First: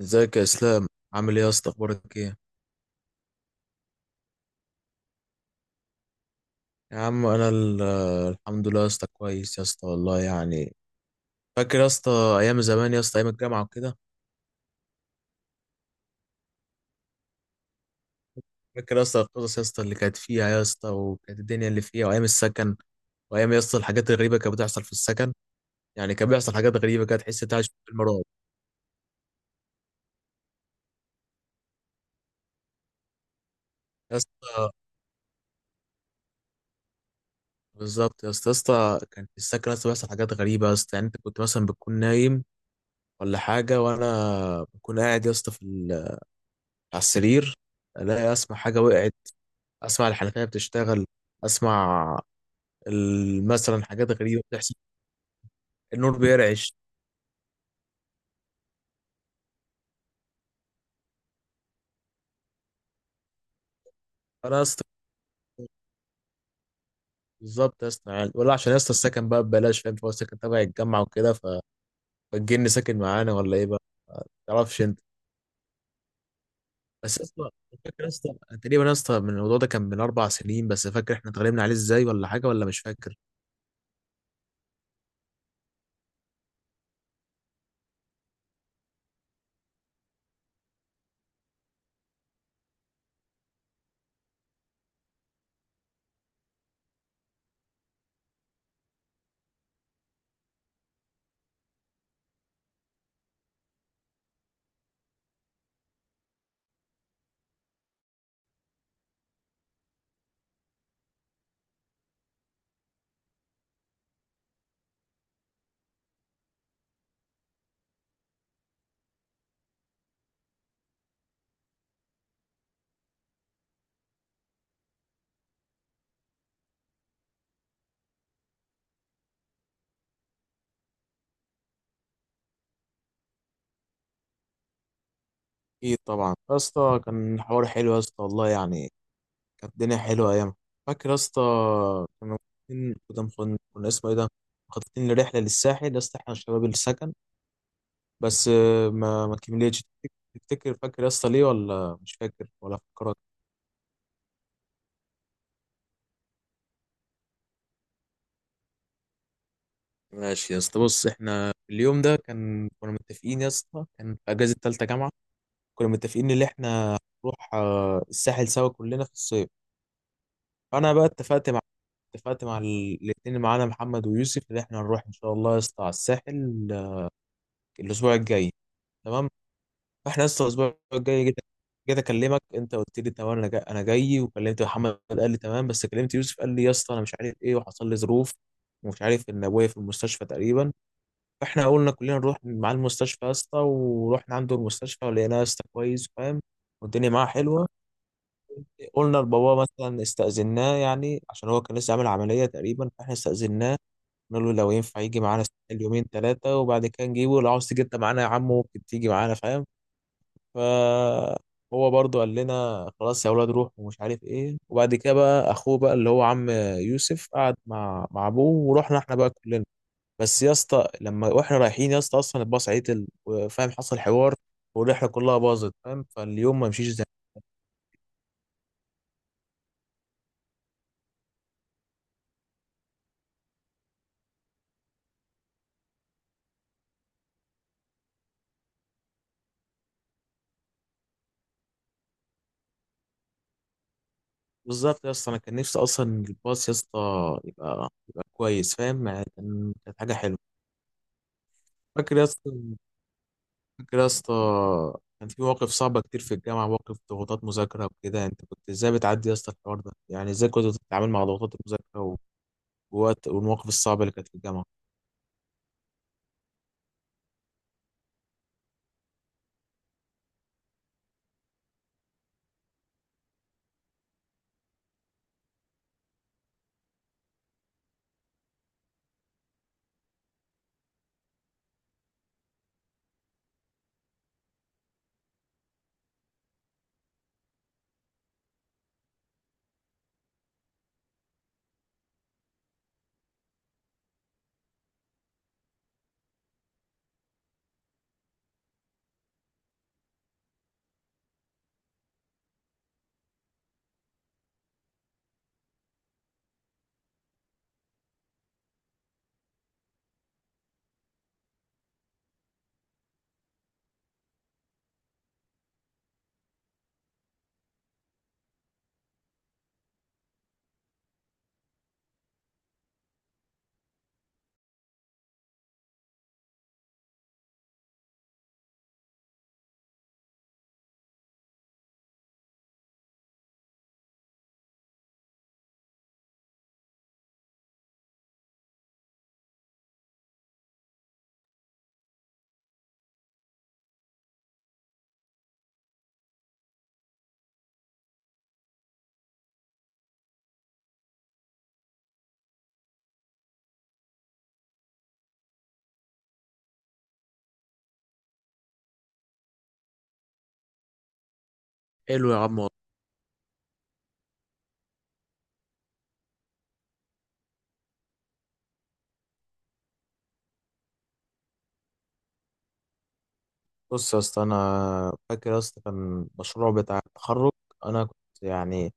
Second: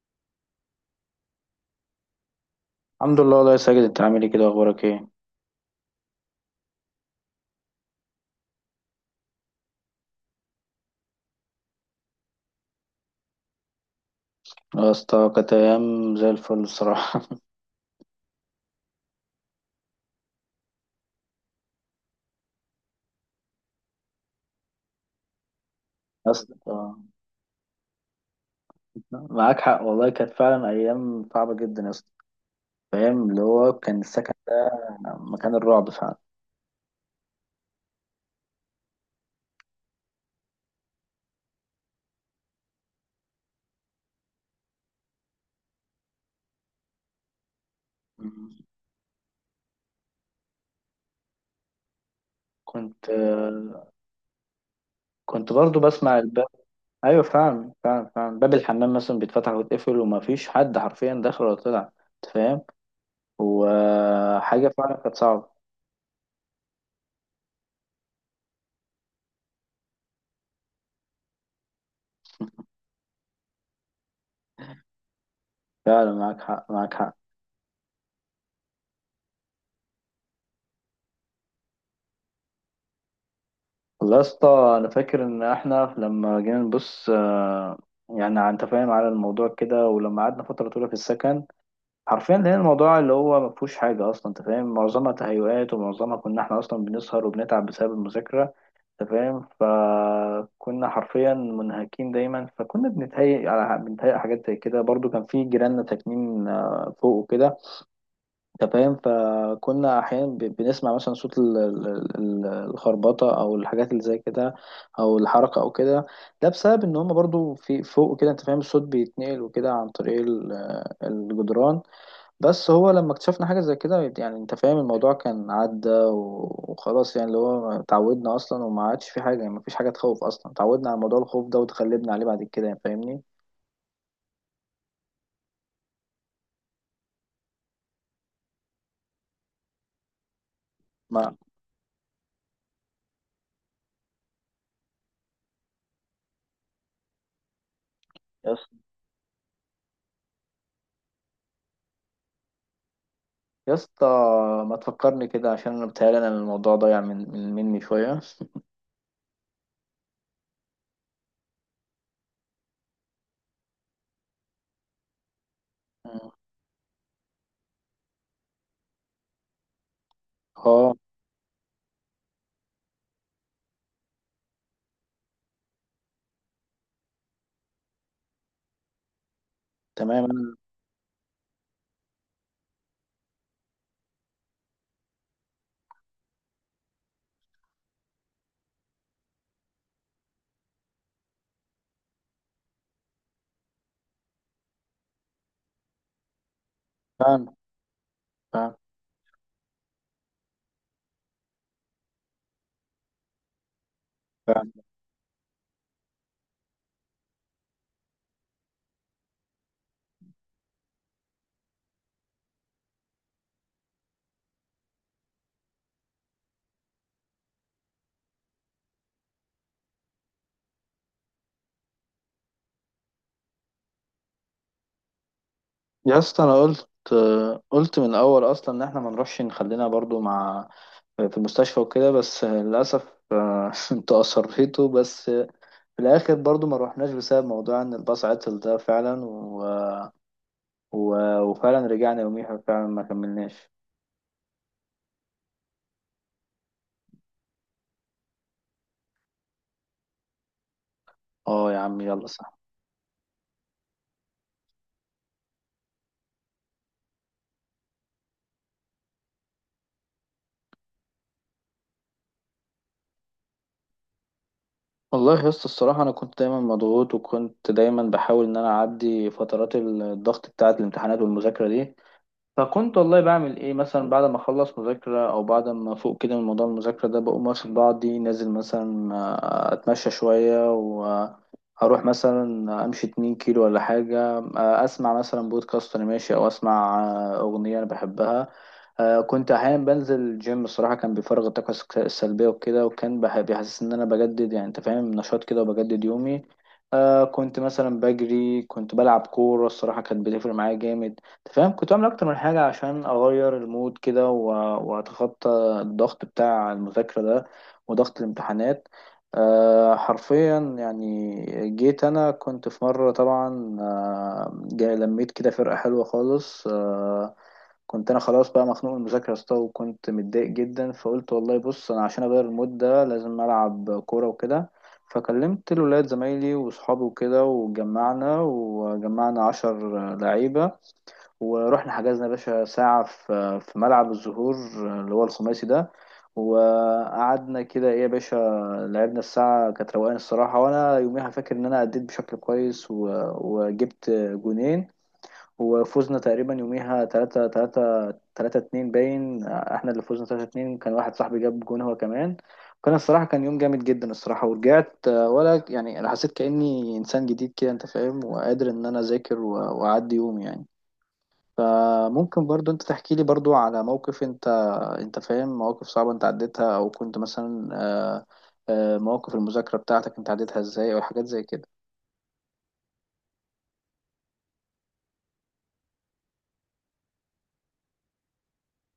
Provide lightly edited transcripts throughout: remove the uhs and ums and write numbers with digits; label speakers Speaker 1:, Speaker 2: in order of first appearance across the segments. Speaker 1: ازيك يا اسلام؟ عامل ايه يا اسطى؟ اخبارك ايه؟
Speaker 2: الحمد لله والله يا ساجد، انت عامل ايه كده؟ اخبارك ايه؟
Speaker 1: يا عم انا الحمد لله يا اسطى، كويس يا اسطى والله يعني. فاكر يا اسطى ايام زمان يا اسطى، ايام الجامعه وكده؟
Speaker 2: يا اسطى كانت ايام زي الفل الصراحه.
Speaker 1: فاكر يا اسطى القصص يا اسطى اللي كانت فيها يا اسطى، وكانت الدنيا اللي فيها وايام السكن، وايام يا اسطى الحاجات الغريبه كانت بتحصل في السكن. يعني كان
Speaker 2: يا
Speaker 1: بيحصل حاجات
Speaker 2: اسطى
Speaker 1: غريبه كانت تحس انت عايش في فيلم رعب.
Speaker 2: معاك حق والله، كانت فعلا ايام صعبه جدا يا اسطى. فاهم اللي هو كان
Speaker 1: يا
Speaker 2: السكن
Speaker 1: اسطى
Speaker 2: مكان الرعب فعلا.
Speaker 1: بالظبط يا اسطى كان في السكن يا اسطى بيحصل حاجات غريبه يا اسطى، يعني انت كنت مثلا بتكون نايم ولا حاجه، وانا بكون قاعد يا اسطى على السرير، الاقي
Speaker 2: مم.
Speaker 1: اسمع حاجه وقعت، اسمع الحنفيه بتشتغل، اسمع
Speaker 2: كنت
Speaker 1: مثلا حاجات غريبه بتحصل،
Speaker 2: كنت برضو بسمع
Speaker 1: النور
Speaker 2: الباب.
Speaker 1: بيرعش.
Speaker 2: ايوه فعلا فعلا فعلا، باب الحمام مثلا بيتفتح ويتقفل وما فيش حد حرفيا داخل ولا طلع، انت فاهم،
Speaker 1: انا يا
Speaker 2: وحاجه
Speaker 1: اسطى
Speaker 2: فعلا كانت صعبه.
Speaker 1: بالظبط يا اسطى، يعني ولا عشان يا اسطى السكن بقى ببلاش فاهم، فهو السكن تبع الجامعه وكده، فالجن ساكن معانا ولا ايه بقى؟ ما تعرفش انت.
Speaker 2: فعلا معاك حق معاك حق.
Speaker 1: بس يا اسطى، فاكر يا اسطى تقريبا يا اسطى من الموضوع ده، كان من 4 سنين بس، فاكر احنا اتغلبنا عليه ازاي ولا حاجه ولا مش فاكر؟
Speaker 2: والله يا اسطى انا فاكر ان احنا لما جينا نبص، يعني انت فاهم على الموضوع كده، ولما قعدنا فتره طويله في السكن حرفيا لقينا الموضوع اللي هو ما فيهوش حاجه اصلا. انت فاهم، معظمها تهيؤات، ومعظمها كنا احنا اصلا بنسهر وبنتعب بسبب المذاكره. انت فاهم، فكنا حرفيا منهكين دايما، فكنا بنتهيئ حاجات زي كده. برضو كان في جيراننا ساكنين فوق وكده، انت فاهم، فكنا احيانا بنسمع مثلا صوت الخربطه، او الحاجات اللي زي كده، او الحركه او كده. ده بسبب ان هم برضو في فوق كده، انت فاهم، الصوت بيتنقل وكده عن طريق الجدران. بس هو لما اكتشفنا حاجه زي كده، يعني انت فاهم الموضوع كان عدى وخلاص. يعني اللي هو اتعودنا اصلا وما عادش في حاجه، يعني ما فيش حاجه تخوف اصلا، اتعودنا على موضوع الخوف ده وتغلبنا عليه بعد كده يعني، فاهمني؟
Speaker 1: اكيد طبعا يا اسطى، كان حوار حلو يا اسطى والله يعني، كانت الدنيا حلوة أيام. فاكر يا
Speaker 2: ما
Speaker 1: اسطى كنا مخططين، كنا اسمه إيه ده، مخططين لرحلة للساحل يا اسطى، إحنا شباب السكن، بس ما كملتش. تفتكر فاكر يا اسطى ليه ولا مش فاكر ولا فكرك؟
Speaker 2: يا اسطى، ما تفكرني كده عشان انا بتهيألي انا الموضوع ضايع من من مني شويه.
Speaker 1: ماشي يا اسطى، بص، إحنا اليوم ده كنا متفقين يا اسطى، كان في أجازة تالتة جامعة، كنا
Speaker 2: مم.
Speaker 1: متفقين إن إحنا نروح الساحل سوا كلنا في الصيف. فأنا
Speaker 2: اه،
Speaker 1: بقى اتفقت مع الاتنين معانا، محمد ويوسف، إن إحنا نروح إن شاء الله يا اسطى على الساحل، الأسبوع الجاي، تمام. احنا
Speaker 2: تمام.
Speaker 1: لسه
Speaker 2: انا
Speaker 1: الاسبوع الجاي، جيت اكلمك، انت قلت لي تمام انا جاي انا جاي، وكلمت محمد قال لي تمام، بس كلمت يوسف قال لي يا اسطى انا مش عارف ايه، وحصل لي ظروف، ومش عارف، ان ابويا في المستشفى تقريبا. فاحنا قلنا كلنا نروح مع المستشفى يا اسطى، ورحنا عنده المستشفى، ولقيناه يا اسطى كويس فاهم، والدنيا معاه
Speaker 2: فاهم
Speaker 1: حلوه.
Speaker 2: فاهم
Speaker 1: قلنا لبابا مثلا، استأذناه يعني، عشان هو كان لسه عامل عمليه تقريبا، فاحنا استأذناه، قلنا له
Speaker 2: فاهم.
Speaker 1: لو ينفع يجي معانا اليومين ثلاثه، وبعد كده نجيبه، لو عاوز تيجي انت معانا يا عم، ممكن تيجي معانا فاهم. فهو برضو قال لنا خلاص يا اولاد روحوا ومش عارف ايه، وبعد كده بقى اخوه بقى، اللي هو عم يوسف، قعد مع ابوه، ورحنا احنا بقى كلنا. بس يا اسطى لما واحنا رايحين يا اسطى، اصلا الباص عطل وفاهم، حصل حوار، والرحله كلها باظت فاهم،
Speaker 2: يا اسطى انا
Speaker 1: فاليوم ما مشيش
Speaker 2: قلت
Speaker 1: زي.
Speaker 2: قلت من الاول اصلا ان احنا ما نروحش، نخلينا برضو مع في المستشفى وكده، بس للاسف، انت اصريتوا، بس في الاخر برضو ما روحناش بسبب موضوع ان الباص عطل ده فعلا، وفعلا رجعنا يوميها، فعلا ما كملناش.
Speaker 1: بالظبط يا اسطى، انا كان نفسي اصلا الباص يا اسطى يبقى كويس فاهم، يعني كانت حاجه حلوه.
Speaker 2: اه يا عم،
Speaker 1: فاكر يا
Speaker 2: يلا
Speaker 1: اسطى
Speaker 2: صح.
Speaker 1: فاكر يا اسطى كان في مواقف صعبة كتير في الجامعة، مواقف ضغوطات مذاكرة وكده، انت كنت ازاي بتعدي يا اسطى الحوار ده؟ يعني ازاي كنت بتتعامل مع ضغوطات المذاكرة ووقت والمواقف الصعبة اللي كانت في الجامعة؟
Speaker 2: والله يا اسطى الصراحة، أنا كنت دايما مضغوط وكنت دايما بحاول إن أنا أعدي فترات الضغط بتاعة الامتحانات والمذاكرة دي. فكنت والله بعمل ايه؟ مثلا بعد ما اخلص مذاكرة او بعد ما افوق كده من موضوع المذاكرة ده، بقوم واخد بعضي نازل، مثلا، اتمشى شوية واروح مثلا امشي 2 كيلو ولا حاجة، اسمع مثلا بودكاست وانا ماشي، او اسمع، اغنية انا بحبها. كنت احيانا بنزل الجيم، الصراحة كان بيفرغ الطاقة السلبية وكده، وكان بيحسس ان انا بجدد يعني، انت فاهم، نشاط كده، وبجدد يومي. كنت مثلا بجري، كنت بلعب كورة، الصراحة كانت بتفرق معايا جامد. أنت فاهم، كنت بعمل اكتر من حاجه عشان اغير المود كده واتخطى الضغط بتاع المذاكره ده، وضغط الامتحانات. حرفيا يعني، جيت انا كنت في مره طبعا، جاي لميت كده فرقه حلوه خالص. كنت انا خلاص بقى مخنوق من المذاكره يا اسطى، وكنت متضايق جدا، فقلت والله بص، انا عشان اغير المود ده لازم العب كوره وكده. فكلمت الولاد زمايلي وصحابي وكده، وجمعنا عشر لعيبه، ورحنا حجزنا يا باشا ساعة في ملعب الزهور، اللي هو الخماسي ده، وقعدنا كده ايه يا باشا، لعبنا. الساعة كانت روقان الصراحة، وانا يوميها فاكر ان انا أديت بشكل كويس، وجبت جونين، وفوزنا تقريبا يوميها تلاتة اتنين. باين احنا اللي فوزنا تلاتة اتنين، كان واحد صاحبي جاب جون هو كمان. كان الصراحة، كان يوم جامد جدا الصراحة، ورجعت، ولا يعني، أنا حسيت كأني إنسان جديد كده، أنت فاهم، وقادر إن أنا أذاكر وأعدي يومي يعني.
Speaker 1: حلو يا
Speaker 2: فممكن
Speaker 1: عم
Speaker 2: برضو انت
Speaker 1: والله.
Speaker 2: تحكي لي برضو على موقف، انت انت فاهم، مواقف صعبة انت عديتها، او كنت مثلا، مواقف المذاكرة بتاعتك انت عديتها ازاي، او حاجات زي كده.
Speaker 1: بص يا اسطى، انا فاكر يا اسطى كان مشروع بتاع التخرج، انا كنت يعني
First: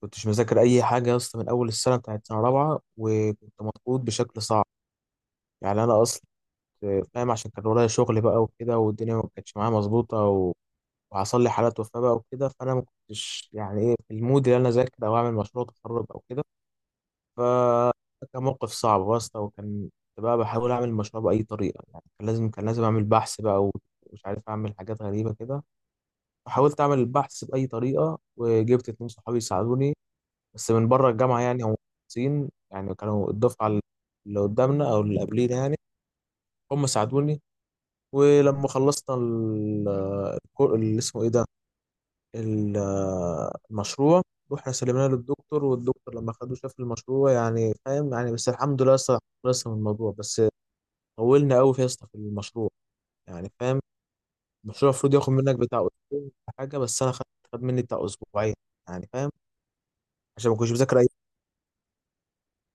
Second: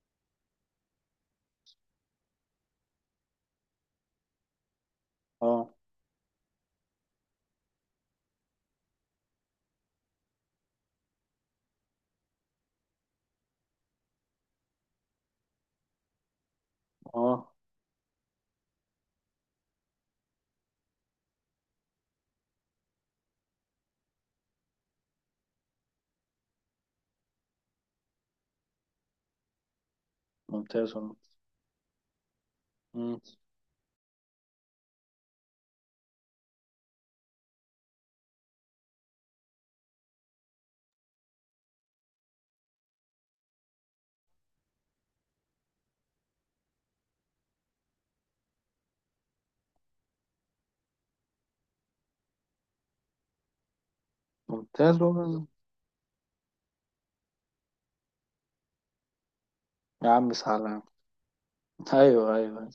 Speaker 1: كنتش مذاكر اي حاجة يا اسطى من اول السنة بتاعت سنة رابعة، وكنت مضغوط بشكل صعب،
Speaker 2: اه
Speaker 1: يعني انا اصلا كنت فاهم، عشان كان ورايا شغل بقى وكده، والدنيا ما كانتش معايا مظبوطة، وحصل لي حالات وفاة بقى وكده، فأنا ما كنتش يعني إيه في المود اللي أنا أذاكر أو أعمل مشروع تخرج أو كده.
Speaker 2: اه
Speaker 1: فكان موقف صعب واسطة، وكان كنت بقى بحاول أعمل المشروع بأي طريقة، يعني كان لازم أعمل بحث بقى، ومش عارف أعمل حاجات غريبة كده. فحاولت أعمل البحث بأي طريقة، وجبت اتنين صحابي يساعدوني، بس من
Speaker 2: ممتاز
Speaker 1: بره
Speaker 2: والله.
Speaker 1: الجامعة يعني، هم مهندسين يعني،
Speaker 2: مم،
Speaker 1: كانوا الدفعة اللي قدامنا أو اللي قبلينا يعني، هم ساعدوني. ولما خلصنا اللي اسمه إيه ده، المشروع، رحنا سلمناه للدكتور، والدكتور لما خدوه شاف المشروع يعني فاهم يعني، بس الحمد لله لسه خلصنا من الموضوع، بس طولنا قوي يا اسطى في المشروع، يعني فاهم. المشروع
Speaker 2: ممتاز
Speaker 1: المفروض ياخد
Speaker 2: والله.
Speaker 1: منك بتاع اسبوع ولا حاجه، بس انا خدت خد مني بتاع اسبوعين، يعني فاهم،
Speaker 2: يا عم
Speaker 1: عشان ما كنتش
Speaker 2: سلام.
Speaker 1: بذاكر اي.
Speaker 2: ايوه ايوه.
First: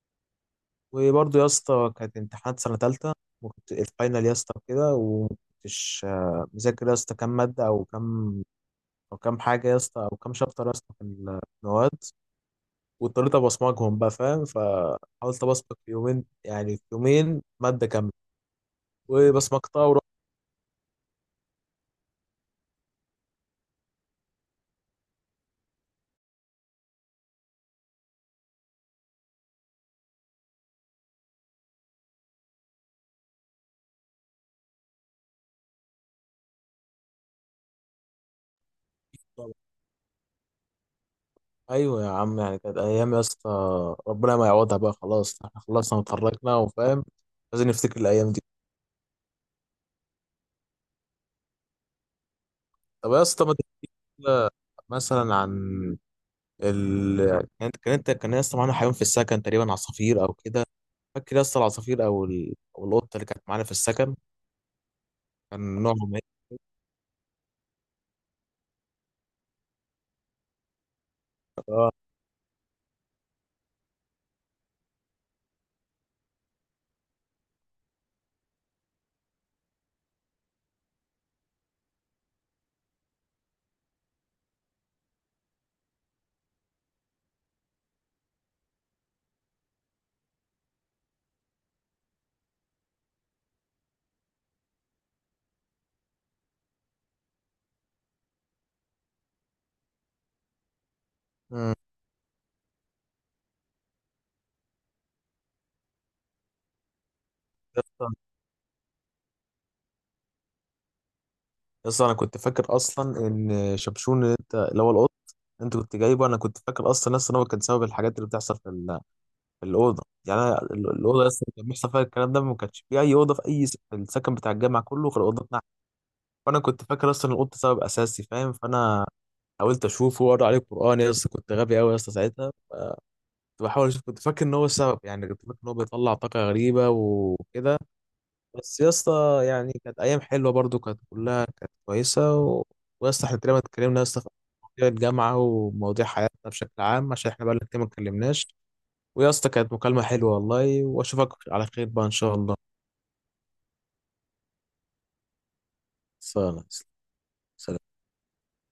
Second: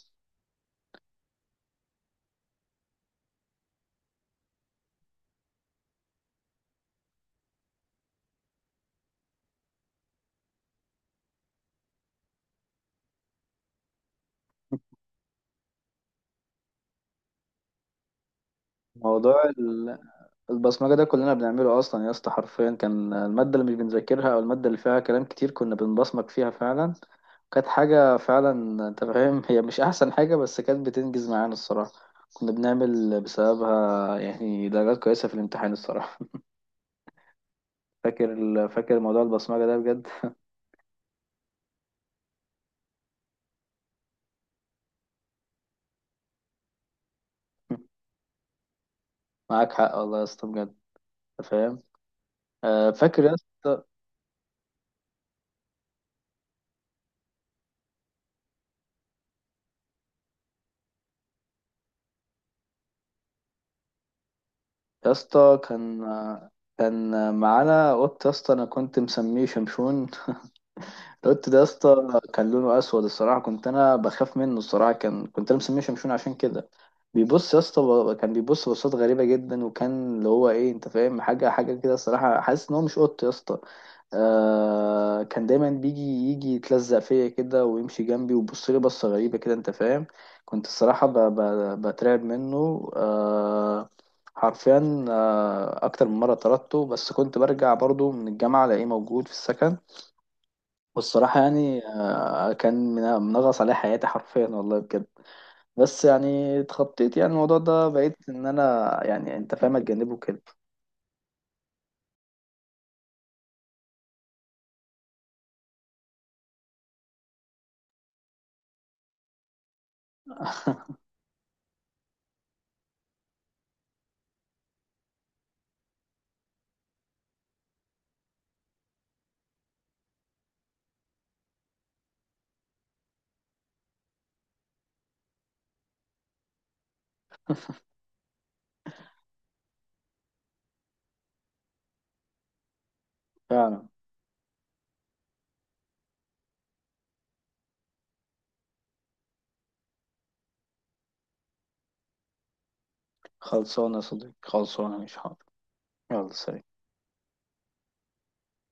Speaker 1: وبرضه يا اسطى كانت امتحانات سنه ثالثه، وكنت الفاينل يا اسطى كده، ومكنتش مذاكر يا اسطى كام ماده، او كام حاجه يا اسطى، او كام شابتر يا اسطى في المواد. واضطريت ابقى اسمجهم بقى فاهم، فحاولت ابصمج في يومين، يعني في يومين ماده كامله،
Speaker 2: موضوع
Speaker 1: وبصمجتها ورحت.
Speaker 2: البصمجة ده كلنا بنعمله أصلا يا اسطى، حرفيا كان المادة اللي مش بنذاكرها، أو المادة اللي فيها كلام كتير كنا بنبصمج فيها فعلا. كانت حاجة فعلا، أنت فاهم، هي مش أحسن حاجة، بس كانت بتنجز معانا الصراحة. كنا بنعمل بسببها يعني درجات كويسة في الامتحان الصراحة. فاكر فاكر موضوع
Speaker 1: طبعا.
Speaker 2: البصمجة ده بجد.
Speaker 1: ايوه يا عم، يعني كانت ايام يا اسطى ربنا ما يعوضها بقى، خلاص احنا خلصنا وتخرجنا وفاهم، لازم نفتكر الايام دي.
Speaker 2: معاك حق والله يا اسطى بجد. أنت فاهم.
Speaker 1: طب يا
Speaker 2: فاكر يا
Speaker 1: اسطى ما
Speaker 2: اسطى.
Speaker 1: تحكي لنا مثلا عن ال كان كان انت كان يا اسطى معانا حيوان في السكن تقريبا، عصافير او كده. فاكر يا اسطى العصافير او او القطه اللي كانت معانا في السكن؟
Speaker 2: يا اسطى
Speaker 1: كان
Speaker 2: كان
Speaker 1: نوعهم ايه؟
Speaker 2: كان معانا قط يا اسطى، انا كنت مسميه شمشون. القط ده يا اسطى كان لونه اسود الصراحه، كنت انا بخاف منه الصراحه، كنت انا مسميه شمشون عشان كده. بيبص يا اسطى، كان بيبص بصات غريبه جدا، وكان اللي هو ايه، انت فاهم، حاجه حاجه كده الصراحه، حاسس ان هو مش قط يا اسطى. آه، كان دايما يجي يتلزق فيا كده، ويمشي جنبي، ويبص لي بصه غريبه كده، انت فاهم. كنت الصراحه بترعب منه. حرفيا، اكتر من مره طردته، بس كنت برجع برضو من الجامعه الاقيه موجود في السكن. والصراحة يعني، كان منغص عليه حياتي حرفيا والله بجد. بس يعني اتخطيت يعني الموضوع ده،
Speaker 1: مم.
Speaker 2: بقيت ان انا يعني، انت فاهم، اتجنبه كده.
Speaker 1: اصلا انا كنت فاكر اصلا ان شبشون، اللي هو القط انت كنت جايبه، انا كنت فاكر اصلا هو كان سبب الحاجات اللي بتحصل في الاوضه، يعني الاوضه اصلا كان بيحصل فيها الكلام ده، ما كانش في اي اوضه في في السكن بتاع الجامعه كله غير اوضه نحت. فانا كنت فاكر اصلا القط سبب اساسي فاهم، فانا حاولت اشوفه واقرا عليه القران يا اسطى، كنت غبي قوي يا اسطى ساعتها، كنت بحاول اشوف، كنت فاكر ان هو السبب، يعني كنت فاكر ان هو بيطلع طاقه غريبه وكده. بس يا اسطى يعني كانت ايام حلوه برضو، كانت كلها كانت كويسه. ويا اسطى احنا تقريبا
Speaker 2: فعلا.
Speaker 1: اتكلمنا يا اسطى في مواضيع الجامعه ومواضيع حياتنا بشكل عام، عشان احنا بقالنا كتير ما اتكلمناش. ويا اسطى كانت مكالمه حلوه والله، واشوفك على خير بقى ان شاء الله.
Speaker 2: خلصانة يا صديقي، خلصانة مش حاضر. يلا سلام.
Speaker 1: خلصانة. سلام.